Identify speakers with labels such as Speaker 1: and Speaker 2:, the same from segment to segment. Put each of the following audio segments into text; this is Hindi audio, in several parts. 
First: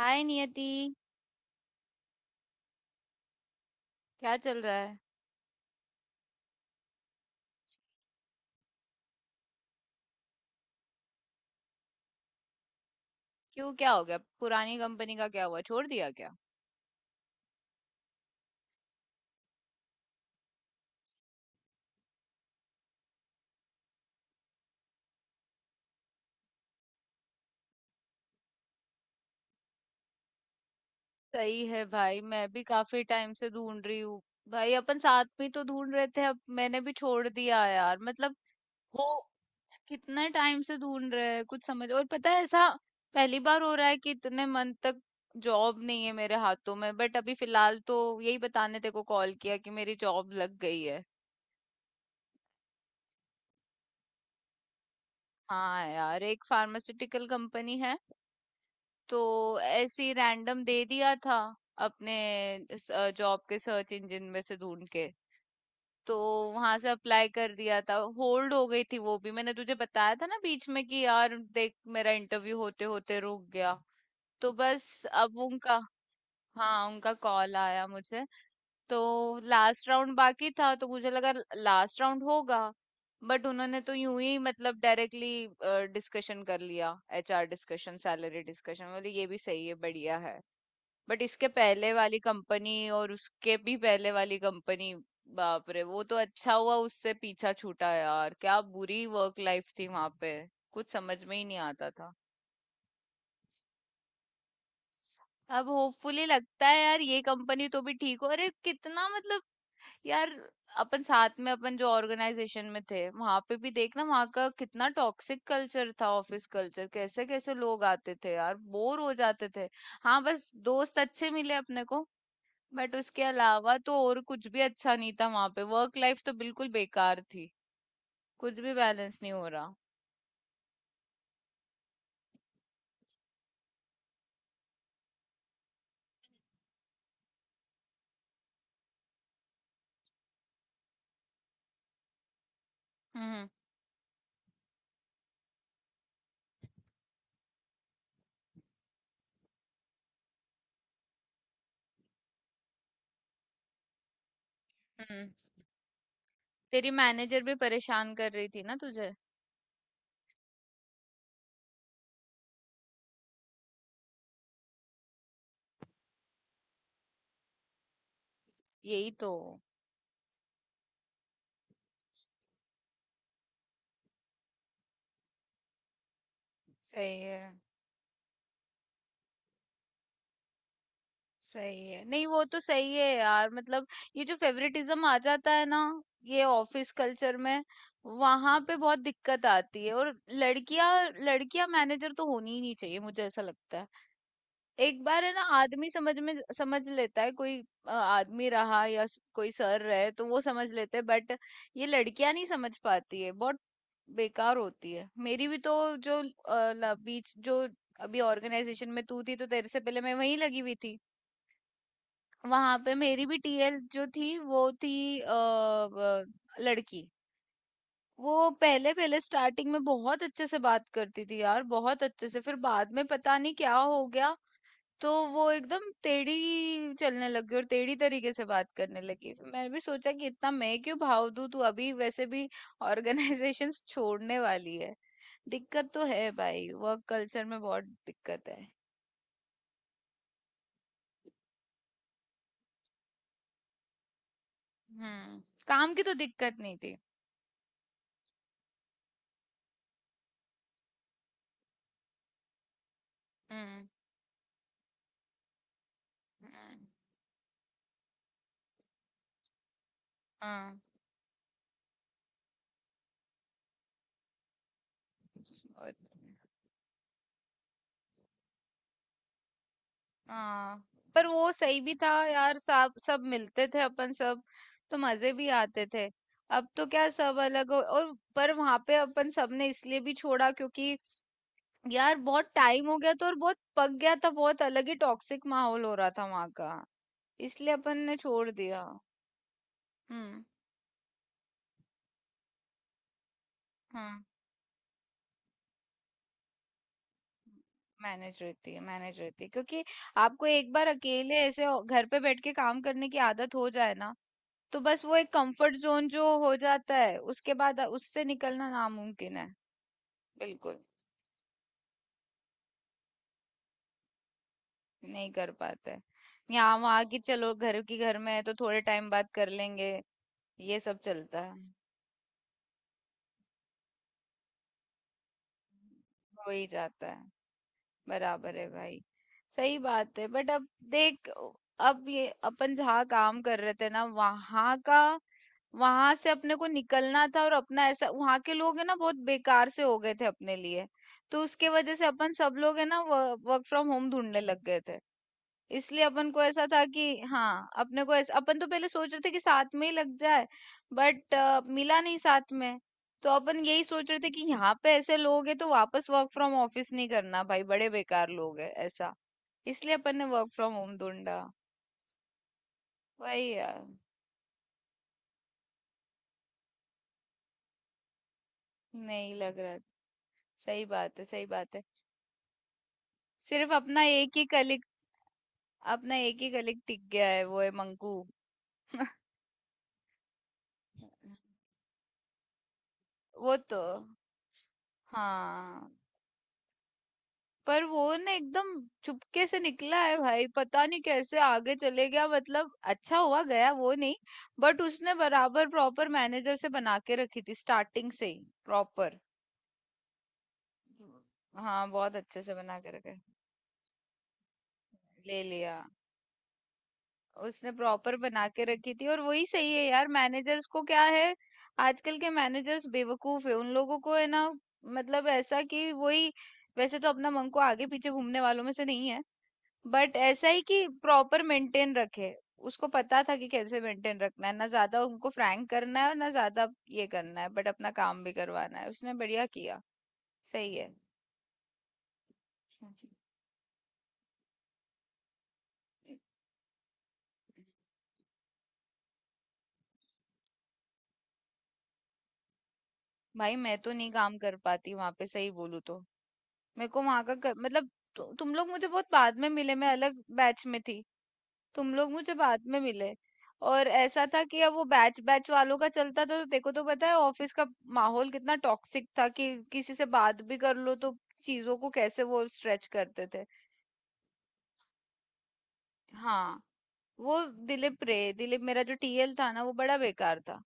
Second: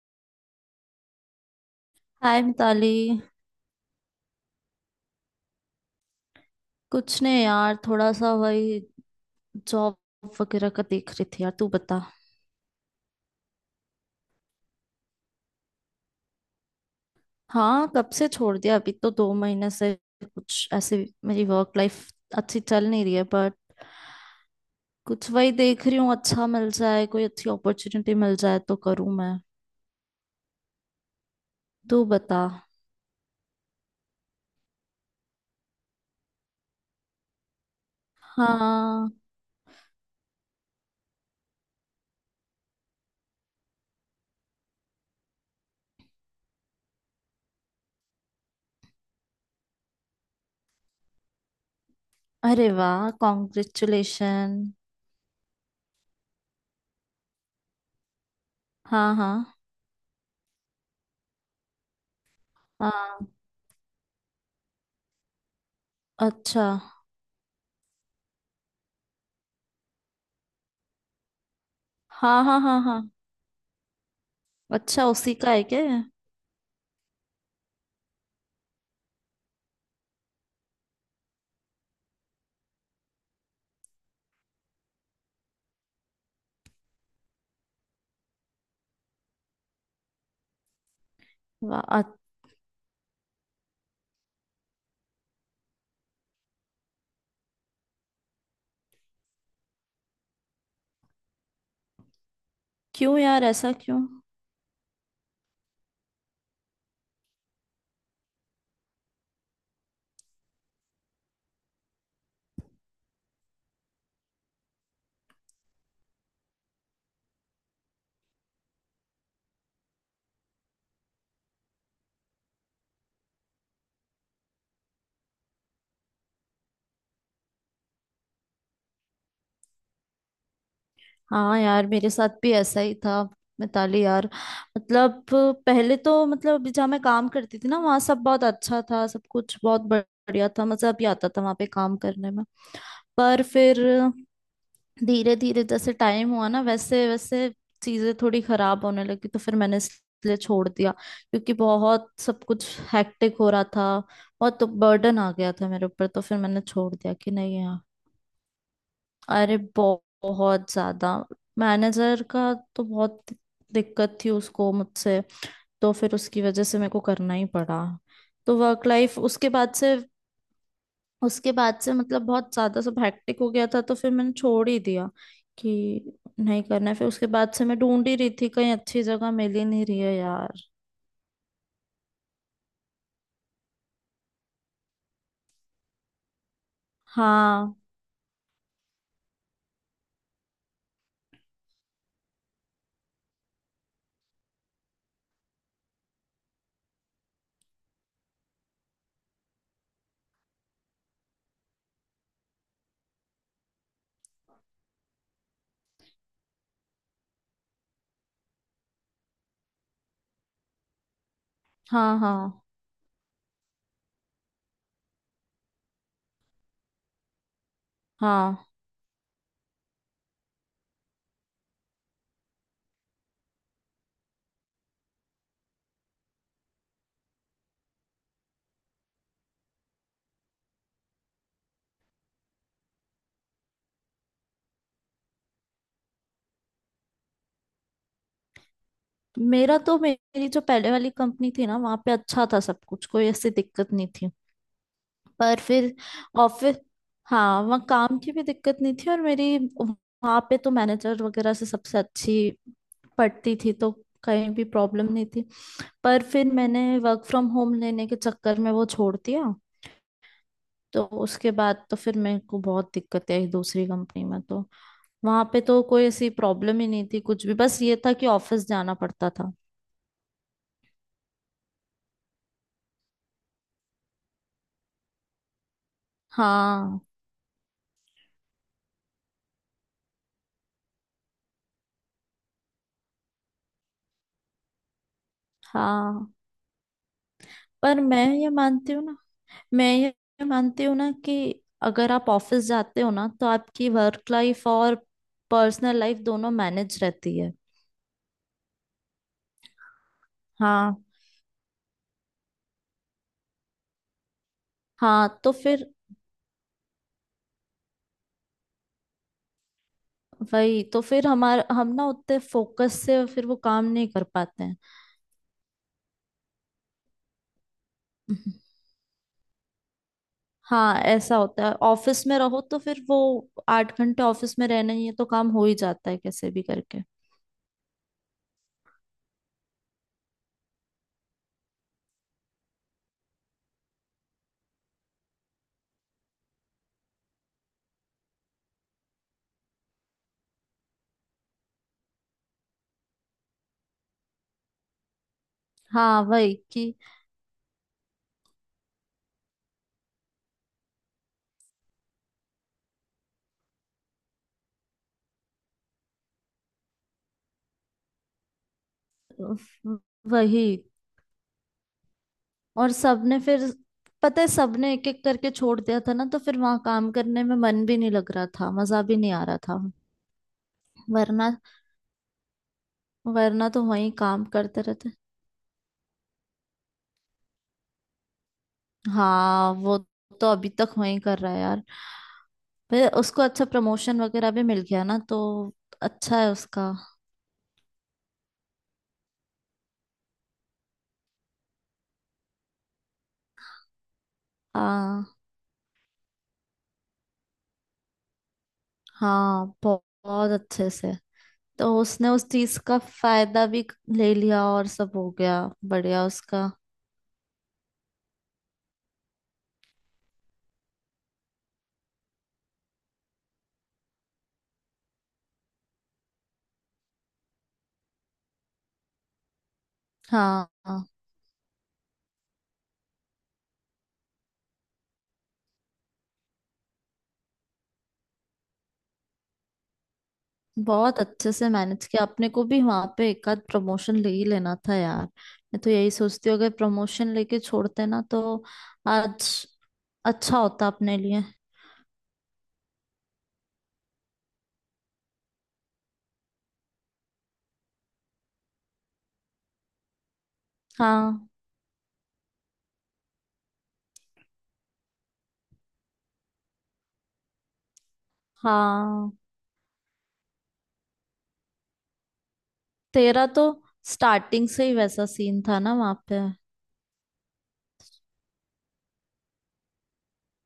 Speaker 1: हाय नियति।
Speaker 2: हाय मिताली।
Speaker 1: क्या चल रहा है।
Speaker 2: कुछ नहीं यार, थोड़ा सा वही जॉब वगैरह का देख रही थी। यार तू बता।
Speaker 1: क्यों, क्या हो गया? पुरानी कंपनी का क्या हुआ, छोड़ दिया क्या?
Speaker 2: हाँ, कब से छोड़ दिया, अभी तो दो महीने से। कुछ ऐसे मेरी वर्क लाइफ अच्छी चल नहीं रही है बट कुछ वही देख रही हूँ, अच्छा मिल जाए, कोई अच्छी अपॉर्चुनिटी मिल जाए तो करूँ मैं।
Speaker 1: सही है
Speaker 2: तू
Speaker 1: भाई। मैं
Speaker 2: बता।
Speaker 1: भी काफी टाइम से ढूंढ रही हूँ। भाई, अपन साथ में तो ढूंढ रहे थे, अब मैंने भी छोड़ दिया यार, मतलब वो,
Speaker 2: हाँ,
Speaker 1: कितने टाइम से ढूंढ रहे हैं कुछ समझ और पता है ऐसा। पहली बार हो रहा है कि इतने मंथ तक जॉब नहीं है मेरे हाथों में, बट अभी फिलहाल तो यही बताने तेरे को कॉल किया कि मेरी जॉब लग गई है।
Speaker 2: अरे वाह, कॉन्ग्रेचुलेशन।
Speaker 1: हाँ यार, एक फार्मास्यूटिकल कंपनी है।
Speaker 2: हाँ, हाँ,
Speaker 1: तो ऐसे ही रैंडम दे दिया था अपने
Speaker 2: हाँ।
Speaker 1: जॉब के सर्च इंजन में से ढूंढ के। तो
Speaker 2: अच्छा।
Speaker 1: वहां से अप्लाई कर दिया था, होल्ड हो गई थी। वो भी मैंने तुझे बताया था ना बीच में कि यार देख मेरा
Speaker 2: हाँ,
Speaker 1: इंटरव्यू
Speaker 2: हाँ, हाँ,
Speaker 1: होते
Speaker 2: हाँ।
Speaker 1: होते रुक गया। तो बस
Speaker 2: अच्छा, उसी
Speaker 1: अब
Speaker 2: का है
Speaker 1: उनका,
Speaker 2: क्या ये?
Speaker 1: हाँ, उनका कॉल आया मुझे। तो लास्ट राउंड बाकी था, तो मुझे लगा लास्ट राउंड होगा। बट उन्होंने तो यूं ही, मतलब डायरेक्टली डिस्कशन कर लिया। एचआर डिस्कशन, सैलरी डिस्कशन, बोले ये भी सही है, बढ़िया है। बट इसके
Speaker 2: वाह।
Speaker 1: पहले वाली कंपनी, और उसके भी पहले वाली कंपनी, बाप रे! वो तो अच्छा हुआ उससे पीछा छूटा यार, क्या बुरी वर्क लाइफ थी वहां पे, कुछ समझ में ही नहीं आता था।
Speaker 2: क्यों यार, ऐसा क्यों।
Speaker 1: अब होपफुली लगता है यार ये कंपनी तो भी ठीक हो। अरे कितना, मतलब यार, अपन साथ में, अपन जो ऑर्गेनाइजेशन में थे, वहां पे भी देखना वहां का कितना टॉक्सिक कल्चर था, ऑफिस कल्चर, कैसे कैसे लोग आते थे यार, बोर हो जाते थे। हाँ, बस दोस्त अच्छे मिले अपने को। बट उसके अलावा तो और कुछ भी अच्छा नहीं था वहां पे, वर्क लाइफ तो बिल्कुल बेकार थी, कुछ भी बैलेंस नहीं हो रहा।
Speaker 2: हाँ यार, मेरे साथ भी ऐसा ही था मिताली यार। मतलब पहले तो, मतलब अभी जहाँ मैं काम करती थी ना, वहाँ सब बहुत अच्छा था, सब कुछ बहुत बढ़िया था, मजा भी आता था वहाँ पे काम करने में। पर
Speaker 1: हम्म।
Speaker 2: फिर धीरे धीरे जैसे टाइम हुआ ना, वैसे वैसे चीजें थोड़ी खराब होने लगी, तो फिर मैंने इसलिए छोड़ दिया क्योंकि बहुत सब कुछ हैक्टिक हो रहा था। बहुत तो बर्डन
Speaker 1: हम्म।
Speaker 2: आ गया था मेरे ऊपर, तो फिर मैंने
Speaker 1: तेरी
Speaker 2: छोड़ दिया कि
Speaker 1: मैनेजर भी
Speaker 2: नहीं।
Speaker 1: परेशान कर रही थी ना तुझे?
Speaker 2: अरे बहुत ज्यादा। मैनेजर का तो बहुत दिक्कत थी उसको मुझसे, तो फिर उसकी वजह से मेरे को करना ही पड़ा। तो वर्क
Speaker 1: यही
Speaker 2: लाइफ
Speaker 1: तो।
Speaker 2: उसके बाद से, उसके बाद से मतलब बहुत ज्यादा सब हैक्टिक हो गया था, तो फिर मैंने छोड़ ही दिया कि नहीं करना है। फिर
Speaker 1: सही
Speaker 2: उसके
Speaker 1: है
Speaker 2: बाद से मैं ढूंढ ही रही थी, कहीं अच्छी जगह मिल ही नहीं रही है यार।
Speaker 1: सही है। नहीं, वो तो सही है यार, मतलब ये जो फेवरेटिज्म आ जाता है ना, ये ऑफिस कल्चर में,
Speaker 2: हाँ,
Speaker 1: वहां पे बहुत दिक्कत आती है। और लड़कियां, लड़कियां मैनेजर तो होनी ही नहीं चाहिए, मुझे ऐसा लगता है। एक बार है ना, आदमी समझ में समझ लेता है, कोई आदमी रहा या कोई सर रहे तो वो समझ लेते हैं, बट ये लड़कियां नहीं समझ पाती है, बहुत बेकार होती है। मेरी भी तो, जो बीच जो, अभी ऑर्गेनाइजेशन में तू थी, तो तेरे से पहले मैं वहीं लगी हुई थी।
Speaker 2: हाँ, हाँ,
Speaker 1: वहां पे मेरी भी टीएल जो थी वो थी अ, व- लड़की। वो
Speaker 2: हाँ।
Speaker 1: पहले पहले स्टार्टिंग में बहुत अच्छे से बात करती थी यार, बहुत अच्छे से, फिर बाद में पता नहीं क्या हो गया। तो वो एकदम टेढ़ी चलने लगी और टेढ़ी तरीके से बात करने लगी। फिर मैंने भी सोचा कि इतना मैं क्यों भाव दूं, तू अभी वैसे भी ऑर्गेनाइजेशन छोड़ने वाली है। दिक्कत तो है भाई, वर्क कल्चर में बहुत दिक्कत है।
Speaker 2: मेरा तो, मेरी जो पहले वाली कंपनी थी ना, वहां पे अच्छा था सब कुछ, कोई ऐसी दिक्कत नहीं थी।
Speaker 1: हम्म।
Speaker 2: पर
Speaker 1: काम
Speaker 2: फिर
Speaker 1: की तो दिक्कत नहीं
Speaker 2: ऑफिस।
Speaker 1: थी।
Speaker 2: हाँ, वहाँ काम की भी दिक्कत नहीं थी, और मेरी वहाँ पे तो मैनेजर वगैरह से सबसे अच्छी पड़ती थी,
Speaker 1: हम्म,
Speaker 2: तो कहीं भी प्रॉब्लम नहीं थी। पर फिर
Speaker 1: हम्म,
Speaker 2: मैंने वर्क फ्रॉम होम लेने के चक्कर में वो छोड़ दिया।
Speaker 1: हाँ।
Speaker 2: तो उसके बाद तो फिर मेरे को बहुत दिक्कतें आई दूसरी कंपनी में। तो वहाँ पे तो
Speaker 1: और
Speaker 2: कोई ऐसी प्रॉब्लम ही नहीं थी कुछ भी, बस ये था कि ऑफिस जाना पड़ता था।
Speaker 1: हाँ। पर वो सही भी था यार, सब सब मिलते थे अपन सब, तो मजे भी आते थे। अब तो
Speaker 2: हाँ।
Speaker 1: क्या, सब अलग हो। और पर वहां पे अपन सबने इसलिए भी छोड़ा, क्योंकि यार बहुत टाइम हो गया, तो और बहुत पक गया था, बहुत अलग ही टॉक्सिक माहौल हो रहा था
Speaker 2: हाँ।
Speaker 1: वहां का। इसलिए अपन
Speaker 2: पर
Speaker 1: ने
Speaker 2: मैं ये
Speaker 1: छोड़ दिया।
Speaker 2: मानती हूँ ना, मैं ये
Speaker 1: हम्म।
Speaker 2: मानती हूँ ना कि अगर आप ऑफिस जाते हो ना, तो आपकी
Speaker 1: हाँ,
Speaker 2: वर्क लाइफ और पर्सनल लाइफ दोनों मैनेज रहती है।
Speaker 1: मैनेज रहती है मैनेज रहती है, क्योंकि आपको एक बार
Speaker 2: हाँ।
Speaker 1: अकेले ऐसे घर पे बैठ के काम करने की आदत हो जाए ना, तो बस वो
Speaker 2: हाँ,
Speaker 1: एक
Speaker 2: तो
Speaker 1: कंफर्ट
Speaker 2: फिर
Speaker 1: जोन जो हो जाता है, उसके बाद उससे निकलना नामुमकिन है। बिल्कुल।
Speaker 2: वही, तो फिर हमारा, हम ना उतने फोकस से फिर वो काम नहीं कर पाते हैं।
Speaker 1: नहीं कर पाते हैं। यहाँ वहाँ की चलो, घर की घर में है
Speaker 2: हम्म।
Speaker 1: तो थोड़े टाइम बाद कर लेंगे। ये
Speaker 2: हाँ,
Speaker 1: सब
Speaker 2: ऐसा
Speaker 1: चलता है।
Speaker 2: होता है, ऑफिस में रहो तो फिर वो आठ घंटे ऑफिस में रहना ही है, तो काम हो ही जाता है
Speaker 1: हो
Speaker 2: कैसे भी
Speaker 1: ही
Speaker 2: करके।
Speaker 1: जाता है। बराबर है भाई। सही बात है, बट अब देख, अब ये अपन जहाँ काम कर रहे थे ना, वहाँ का, वहां से अपने को निकलना था। और अपना ऐसा, वहां के लोग है ना बहुत बेकार से हो गए थे अपने लिए। तो उसके वजह से अपन सब लोग है ना, वर्क फ्रॉम होम ढूंढने लग गए थे। इसलिए
Speaker 2: हाँ
Speaker 1: अपन को
Speaker 2: वही
Speaker 1: ऐसा था
Speaker 2: कि,
Speaker 1: कि, हाँ, अपने को ऐसा, अपन तो पहले सोच रहे थे कि साथ में ही लग जाए। बट मिला नहीं साथ में। तो अपन यही सोच रहे थे कि यहाँ पे ऐसे लोग हैं, तो वापस वर्क फ्रॉम ऑफिस नहीं करना भाई, बड़े बेकार लोग हैं ऐसा। इसलिए अपन ने वर्क
Speaker 2: वही।
Speaker 1: फ्रॉम होम ढूंढा।
Speaker 2: और सबने
Speaker 1: वही
Speaker 2: फिर,
Speaker 1: यार।
Speaker 2: पता है सबने एक एक करके छोड़ दिया था ना, तो फिर वहां काम करने में मन भी नहीं लग रहा था, मजा भी नहीं
Speaker 1: नहीं
Speaker 2: आ रहा
Speaker 1: लग रहा।
Speaker 2: था।
Speaker 1: सही बात है, सही
Speaker 2: वरना,
Speaker 1: बात है।
Speaker 2: वरना
Speaker 1: सिर्फ
Speaker 2: तो
Speaker 1: अपना
Speaker 2: वहीं
Speaker 1: एक ही
Speaker 2: काम करते
Speaker 1: कलिक,
Speaker 2: रहते।
Speaker 1: अपना एक ही कलिक टिक गया है, वो है मंकू।
Speaker 2: हाँ वो, तो अभी तक वहीं कर रहा है यार, फिर उसको
Speaker 1: वो
Speaker 2: अच्छा
Speaker 1: तो।
Speaker 2: प्रमोशन वगैरह भी मिल गया ना, तो
Speaker 1: हाँ।
Speaker 2: अच्छा है उसका।
Speaker 1: पर वो ना एकदम चुपके से निकला है भाई, पता नहीं कैसे आगे चले गया। मतलब अच्छा हुआ, गया वो, नहीं? बट उसने
Speaker 2: आ,
Speaker 1: बराबर प्रॉपर मैनेजर से बना के रखी थी स्टार्टिंग से ही प्रॉपर।
Speaker 2: हाँ बहुत, बहुत अच्छे से।
Speaker 1: हाँ,
Speaker 2: तो
Speaker 1: बहुत
Speaker 2: उसने
Speaker 1: अच्छे
Speaker 2: उस
Speaker 1: से
Speaker 2: चीज
Speaker 1: बना के
Speaker 2: का
Speaker 1: रखे।
Speaker 2: फायदा भी ले लिया और सब हो
Speaker 1: ले
Speaker 2: गया।
Speaker 1: लिया।
Speaker 2: बढ़िया उसका।
Speaker 1: उसने प्रॉपर बना के रखी थी। और वही सही है यार, मैनेजर्स को क्या है, आजकल के मैनेजर्स बेवकूफ है, उन लोगों को है ना, मतलब ऐसा कि वही। वैसे तो अपना मन को आगे पीछे घूमने वालों में से नहीं है, बट ऐसा ही कि
Speaker 2: हाँ
Speaker 1: प्रॉपर मेंटेन रखे। उसको पता था कि कैसे मेंटेन रखना है, ना ज्यादा उनको फ्रैंक करना है और ना ज्यादा ये करना है, बट अपना काम भी करवाना है। उसने बढ़िया किया। सही है।
Speaker 2: बहुत अच्छे से मैनेज किया। अपने को भी वहां पे एक आध प्रमोशन ले ही लेना था यार, मैं तो यही सोचती हूँ, अगर प्रमोशन लेके छोड़ते ना, तो आज अच्छा होता अपने लिए।
Speaker 1: भाई मैं तो नहीं काम कर पाती वहां पे, सही बोलूं तो। मेरे को वहां का मतलब, तुम लोग मुझे बहुत बाद में मिले, मैं अलग बैच में थी।
Speaker 2: हाँ।
Speaker 1: तुम लोग मुझे बाद में मिले। और ऐसा था कि अब वो बैच बैच वालों का चलता, तो देखो, तो पता है ऑफिस का माहौल कितना टॉक्सिक था
Speaker 2: हाँ,
Speaker 1: कि किसी से बात भी कर लो तो चीजों को कैसे वो स्ट्रेच करते थे।
Speaker 2: तेरा तो स्टार्टिंग से ही वैसा सीन था ना वहां पे।
Speaker 1: हाँ। वो दिलीप रे दिलीप, मेरा जो टीएल था ना वो बड़ा बेकार था।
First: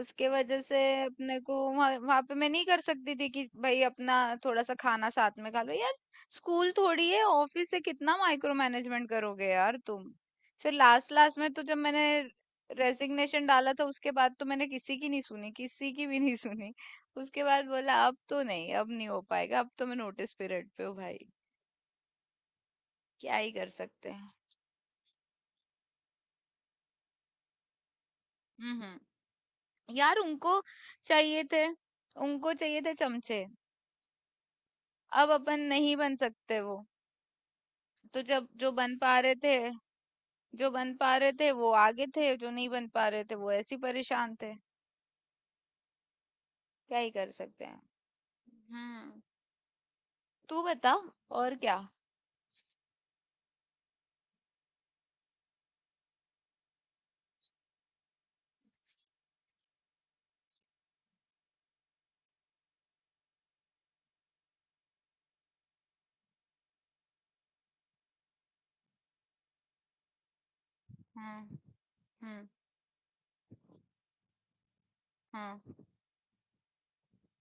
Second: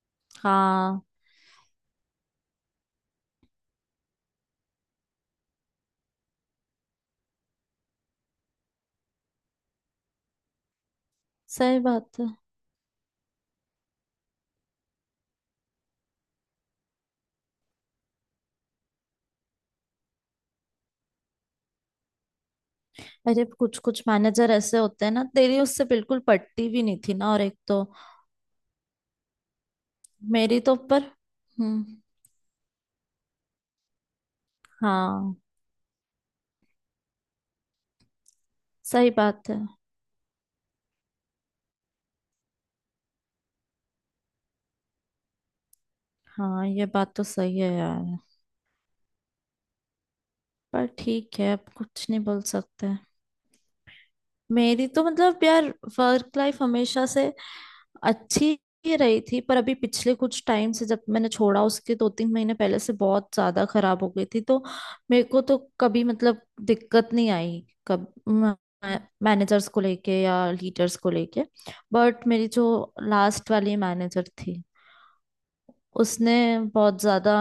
Speaker 1: उसके वजह से
Speaker 2: हाँ।
Speaker 1: अपने को वहां, वहां पे मैं नहीं कर सकती थी कि भाई अपना थोड़ा सा खाना साथ में खा लो यार। स्कूल थोड़ी है ऑफिस, से कितना माइक्रो मैनेजमेंट करोगे यार तुम। फिर लास्ट लास्ट में तो जब
Speaker 2: सही
Speaker 1: मैंने
Speaker 2: बात है।
Speaker 1: रेजिग्नेशन डाला था उसके बाद तो मैंने किसी की नहीं सुनी, किसी की भी नहीं सुनी। उसके बाद बोला अब तो नहीं, अब नहीं हो पाएगा, अब तो मैं नोटिस पीरियड पे हूँ भाई, क्या
Speaker 2: अरे
Speaker 1: ही कर
Speaker 2: कुछ कुछ
Speaker 1: सकते हैं।
Speaker 2: मैनेजर ऐसे होते हैं ना, तेरी उससे बिल्कुल पटती भी नहीं थी ना, और एक तो
Speaker 1: हम्म। हम्म। यार उनको
Speaker 2: मेरी तो ऊपर।
Speaker 1: चाहिए थे,
Speaker 2: हम्म।
Speaker 1: उनको चाहिए थे चमचे। अब
Speaker 2: हाँ।
Speaker 1: अपन नहीं बन सकते वो। तो जब जो बन
Speaker 2: सही
Speaker 1: पा रहे
Speaker 2: बात
Speaker 1: थे,
Speaker 2: है।
Speaker 1: जो बन पा रहे थे वो आगे थे, जो नहीं बन पा रहे थे वो ऐसे ही परेशान थे।
Speaker 2: हाँ ये
Speaker 1: क्या ही
Speaker 2: बात तो
Speaker 1: कर
Speaker 2: सही
Speaker 1: सकते
Speaker 2: है
Speaker 1: हैं।
Speaker 2: यार।
Speaker 1: हम्म। तू
Speaker 2: पर
Speaker 1: बता।
Speaker 2: ठीक है,
Speaker 1: और
Speaker 2: अब
Speaker 1: क्या।
Speaker 2: कुछ नहीं बोल सकते। मेरी तो मतलब यार, वर्क लाइफ हमेशा से अच्छी ही रही थी, पर अभी पिछले कुछ टाइम से, जब मैंने छोड़ा उसके दो तीन महीने पहले से बहुत ज्यादा खराब हो गई थी। तो मेरे को तो कभी मतलब दिक्कत नहीं आई कब, मैनेजर्स को लेके या लीडर्स को लेके।
Speaker 1: हम्म।
Speaker 2: बट
Speaker 1: हम्म।
Speaker 2: मेरी जो लास्ट वाली मैनेजर थी,
Speaker 1: हम्म।
Speaker 2: उसने बहुत ज्यादा,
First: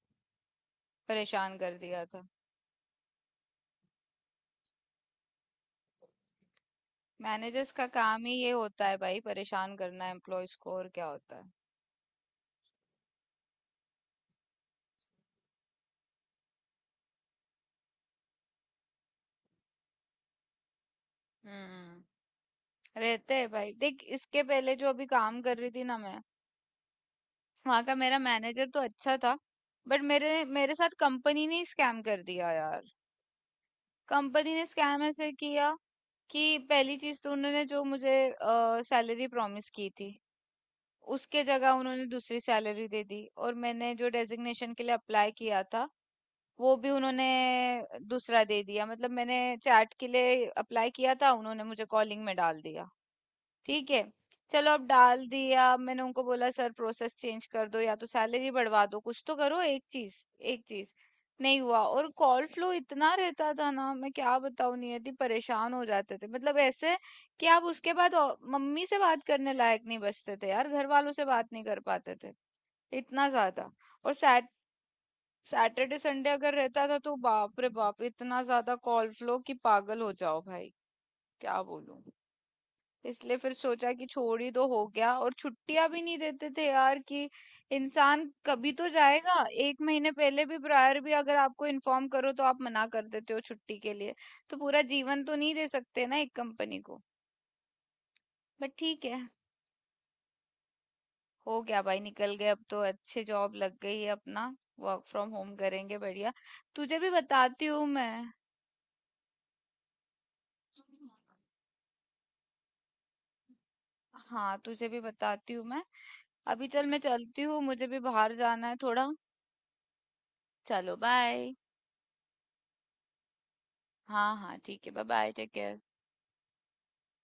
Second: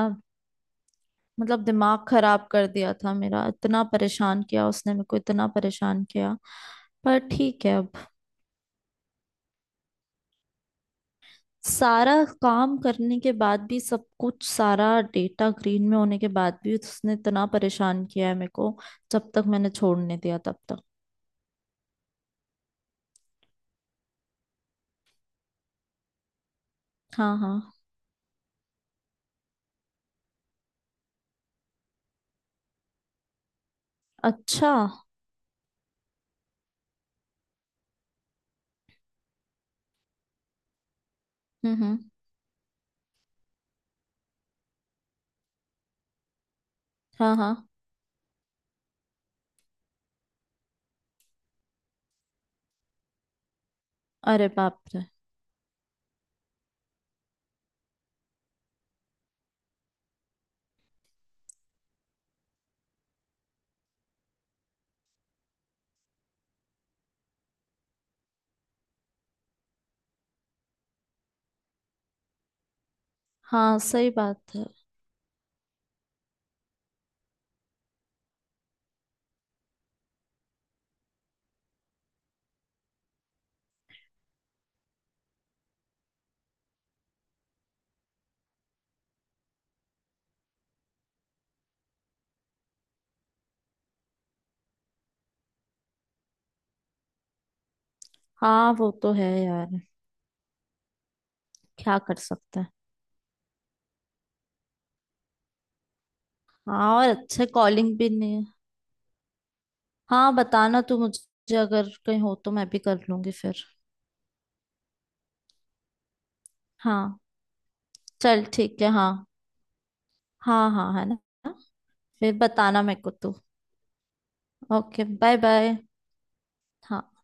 Speaker 1: परेशान
Speaker 2: मतलब
Speaker 1: कर दिया
Speaker 2: दिमाग
Speaker 1: था।
Speaker 2: खराब कर दिया था मेरा। इतना परेशान किया उसने मेरे को, इतना परेशान किया। पर ठीक
Speaker 1: मैनेजर्स
Speaker 2: है
Speaker 1: का
Speaker 2: अब।
Speaker 1: काम ही ये होता है भाई, परेशान करना एम्प्लॉयज को, और क्या होता है।
Speaker 2: सारा काम करने के बाद भी, सब कुछ सारा डेटा ग्रीन में होने के बाद भी, उसने इतना परेशान किया है मेरे को जब तक मैंने छोड़ने दिया तब तक।
Speaker 1: हम्म। रहते हैं भाई। देख, इसके पहले जो अभी काम कर रही थी ना मैं,
Speaker 2: हाँ, हाँ।
Speaker 1: वहां का मेरा मैनेजर तो अच्छा था। बट मेरे मेरे साथ कंपनी ने स्कैम कर दिया यार। कंपनी ने
Speaker 2: अच्छा।
Speaker 1: स्कैम ऐसे किया कि, पहली चीज तो उन्होंने जो मुझे सैलरी प्रॉमिस की थी, उसके जगह
Speaker 2: हम्म, हम्म।
Speaker 1: उन्होंने दूसरी सैलरी दे दी। और मैंने जो डेजिग्नेशन के लिए अप्लाई किया था, वो भी उन्होंने
Speaker 2: हाँ, हाँ।
Speaker 1: दूसरा दे दिया। मतलब मैंने चैट के लिए अप्लाई किया था, उन्होंने मुझे कॉलिंग में डाल दिया। ठीक है,
Speaker 2: अरे
Speaker 1: चलो,
Speaker 2: बाप
Speaker 1: अब
Speaker 2: रे।
Speaker 1: डाल दिया। अब मैंने उनको बोला सर प्रोसेस चेंज कर दो या तो सैलरी बढ़वा दो, कुछ तो करो एक चीज। एक चीज नहीं हुआ। और कॉल फ्लो इतना रहता था ना, मैं क्या बताऊं नियति, परेशान हो जाते थे, मतलब ऐसे कि आप उसके बाद मम्मी से बात करने लायक नहीं बचते थे यार, घर वालों से बात नहीं कर पाते थे, इतना ज्यादा।
Speaker 2: हाँ सही
Speaker 1: और
Speaker 2: बात है।
Speaker 1: सैटरडे संडे अगर रहता था, तो बाप रे बाप, इतना ज्यादा कॉल फ्लो कि पागल हो जाओ भाई, क्या बोलूं। इसलिए फिर सोचा कि छोड़ ही दो, हो गया। और छुट्टियां भी नहीं देते थे यार कि इंसान कभी तो जाएगा। एक महीने पहले भी, प्रायर भी अगर आपको इन्फॉर्म करो, तो आप मना कर देते हो छुट्टी के लिए। तो पूरा जीवन तो नहीं दे सकते ना एक कंपनी को। बट
Speaker 2: हाँ वो
Speaker 1: ठीक
Speaker 2: तो
Speaker 1: है,
Speaker 2: है यार,
Speaker 1: हो गया
Speaker 2: क्या
Speaker 1: भाई,
Speaker 2: कर
Speaker 1: निकल गए।
Speaker 2: सकते
Speaker 1: अब
Speaker 2: हैं।
Speaker 1: तो अच्छे जॉब लग गई है अपना, वर्क फ्रॉम होम करेंगे, बढ़िया।
Speaker 2: हाँ,
Speaker 1: तुझे
Speaker 2: और
Speaker 1: भी
Speaker 2: अच्छे
Speaker 1: बताती हूँ
Speaker 2: कॉलिंग
Speaker 1: मैं,
Speaker 2: भी नहीं। हाँ बताना तू मुझे, अगर कहीं हो तो मैं भी कर लूंगी फिर।
Speaker 1: हाँ तुझे भी बताती हूँ मैं। अभी चल, मैं
Speaker 2: हाँ,
Speaker 1: चलती हूँ, मुझे भी बाहर
Speaker 2: चल
Speaker 1: जाना है
Speaker 2: ठीक है। हाँ,
Speaker 1: थोड़ा।
Speaker 2: हाँ, हाँ,
Speaker 1: चलो
Speaker 2: है ना।
Speaker 1: बाय।
Speaker 2: फिर बताना मेरे को तू।
Speaker 1: हाँ, हाँ, ठीक है। Bye
Speaker 2: okay,
Speaker 1: bye,
Speaker 2: bye
Speaker 1: take
Speaker 2: bye.
Speaker 1: Care.
Speaker 2: हाँ।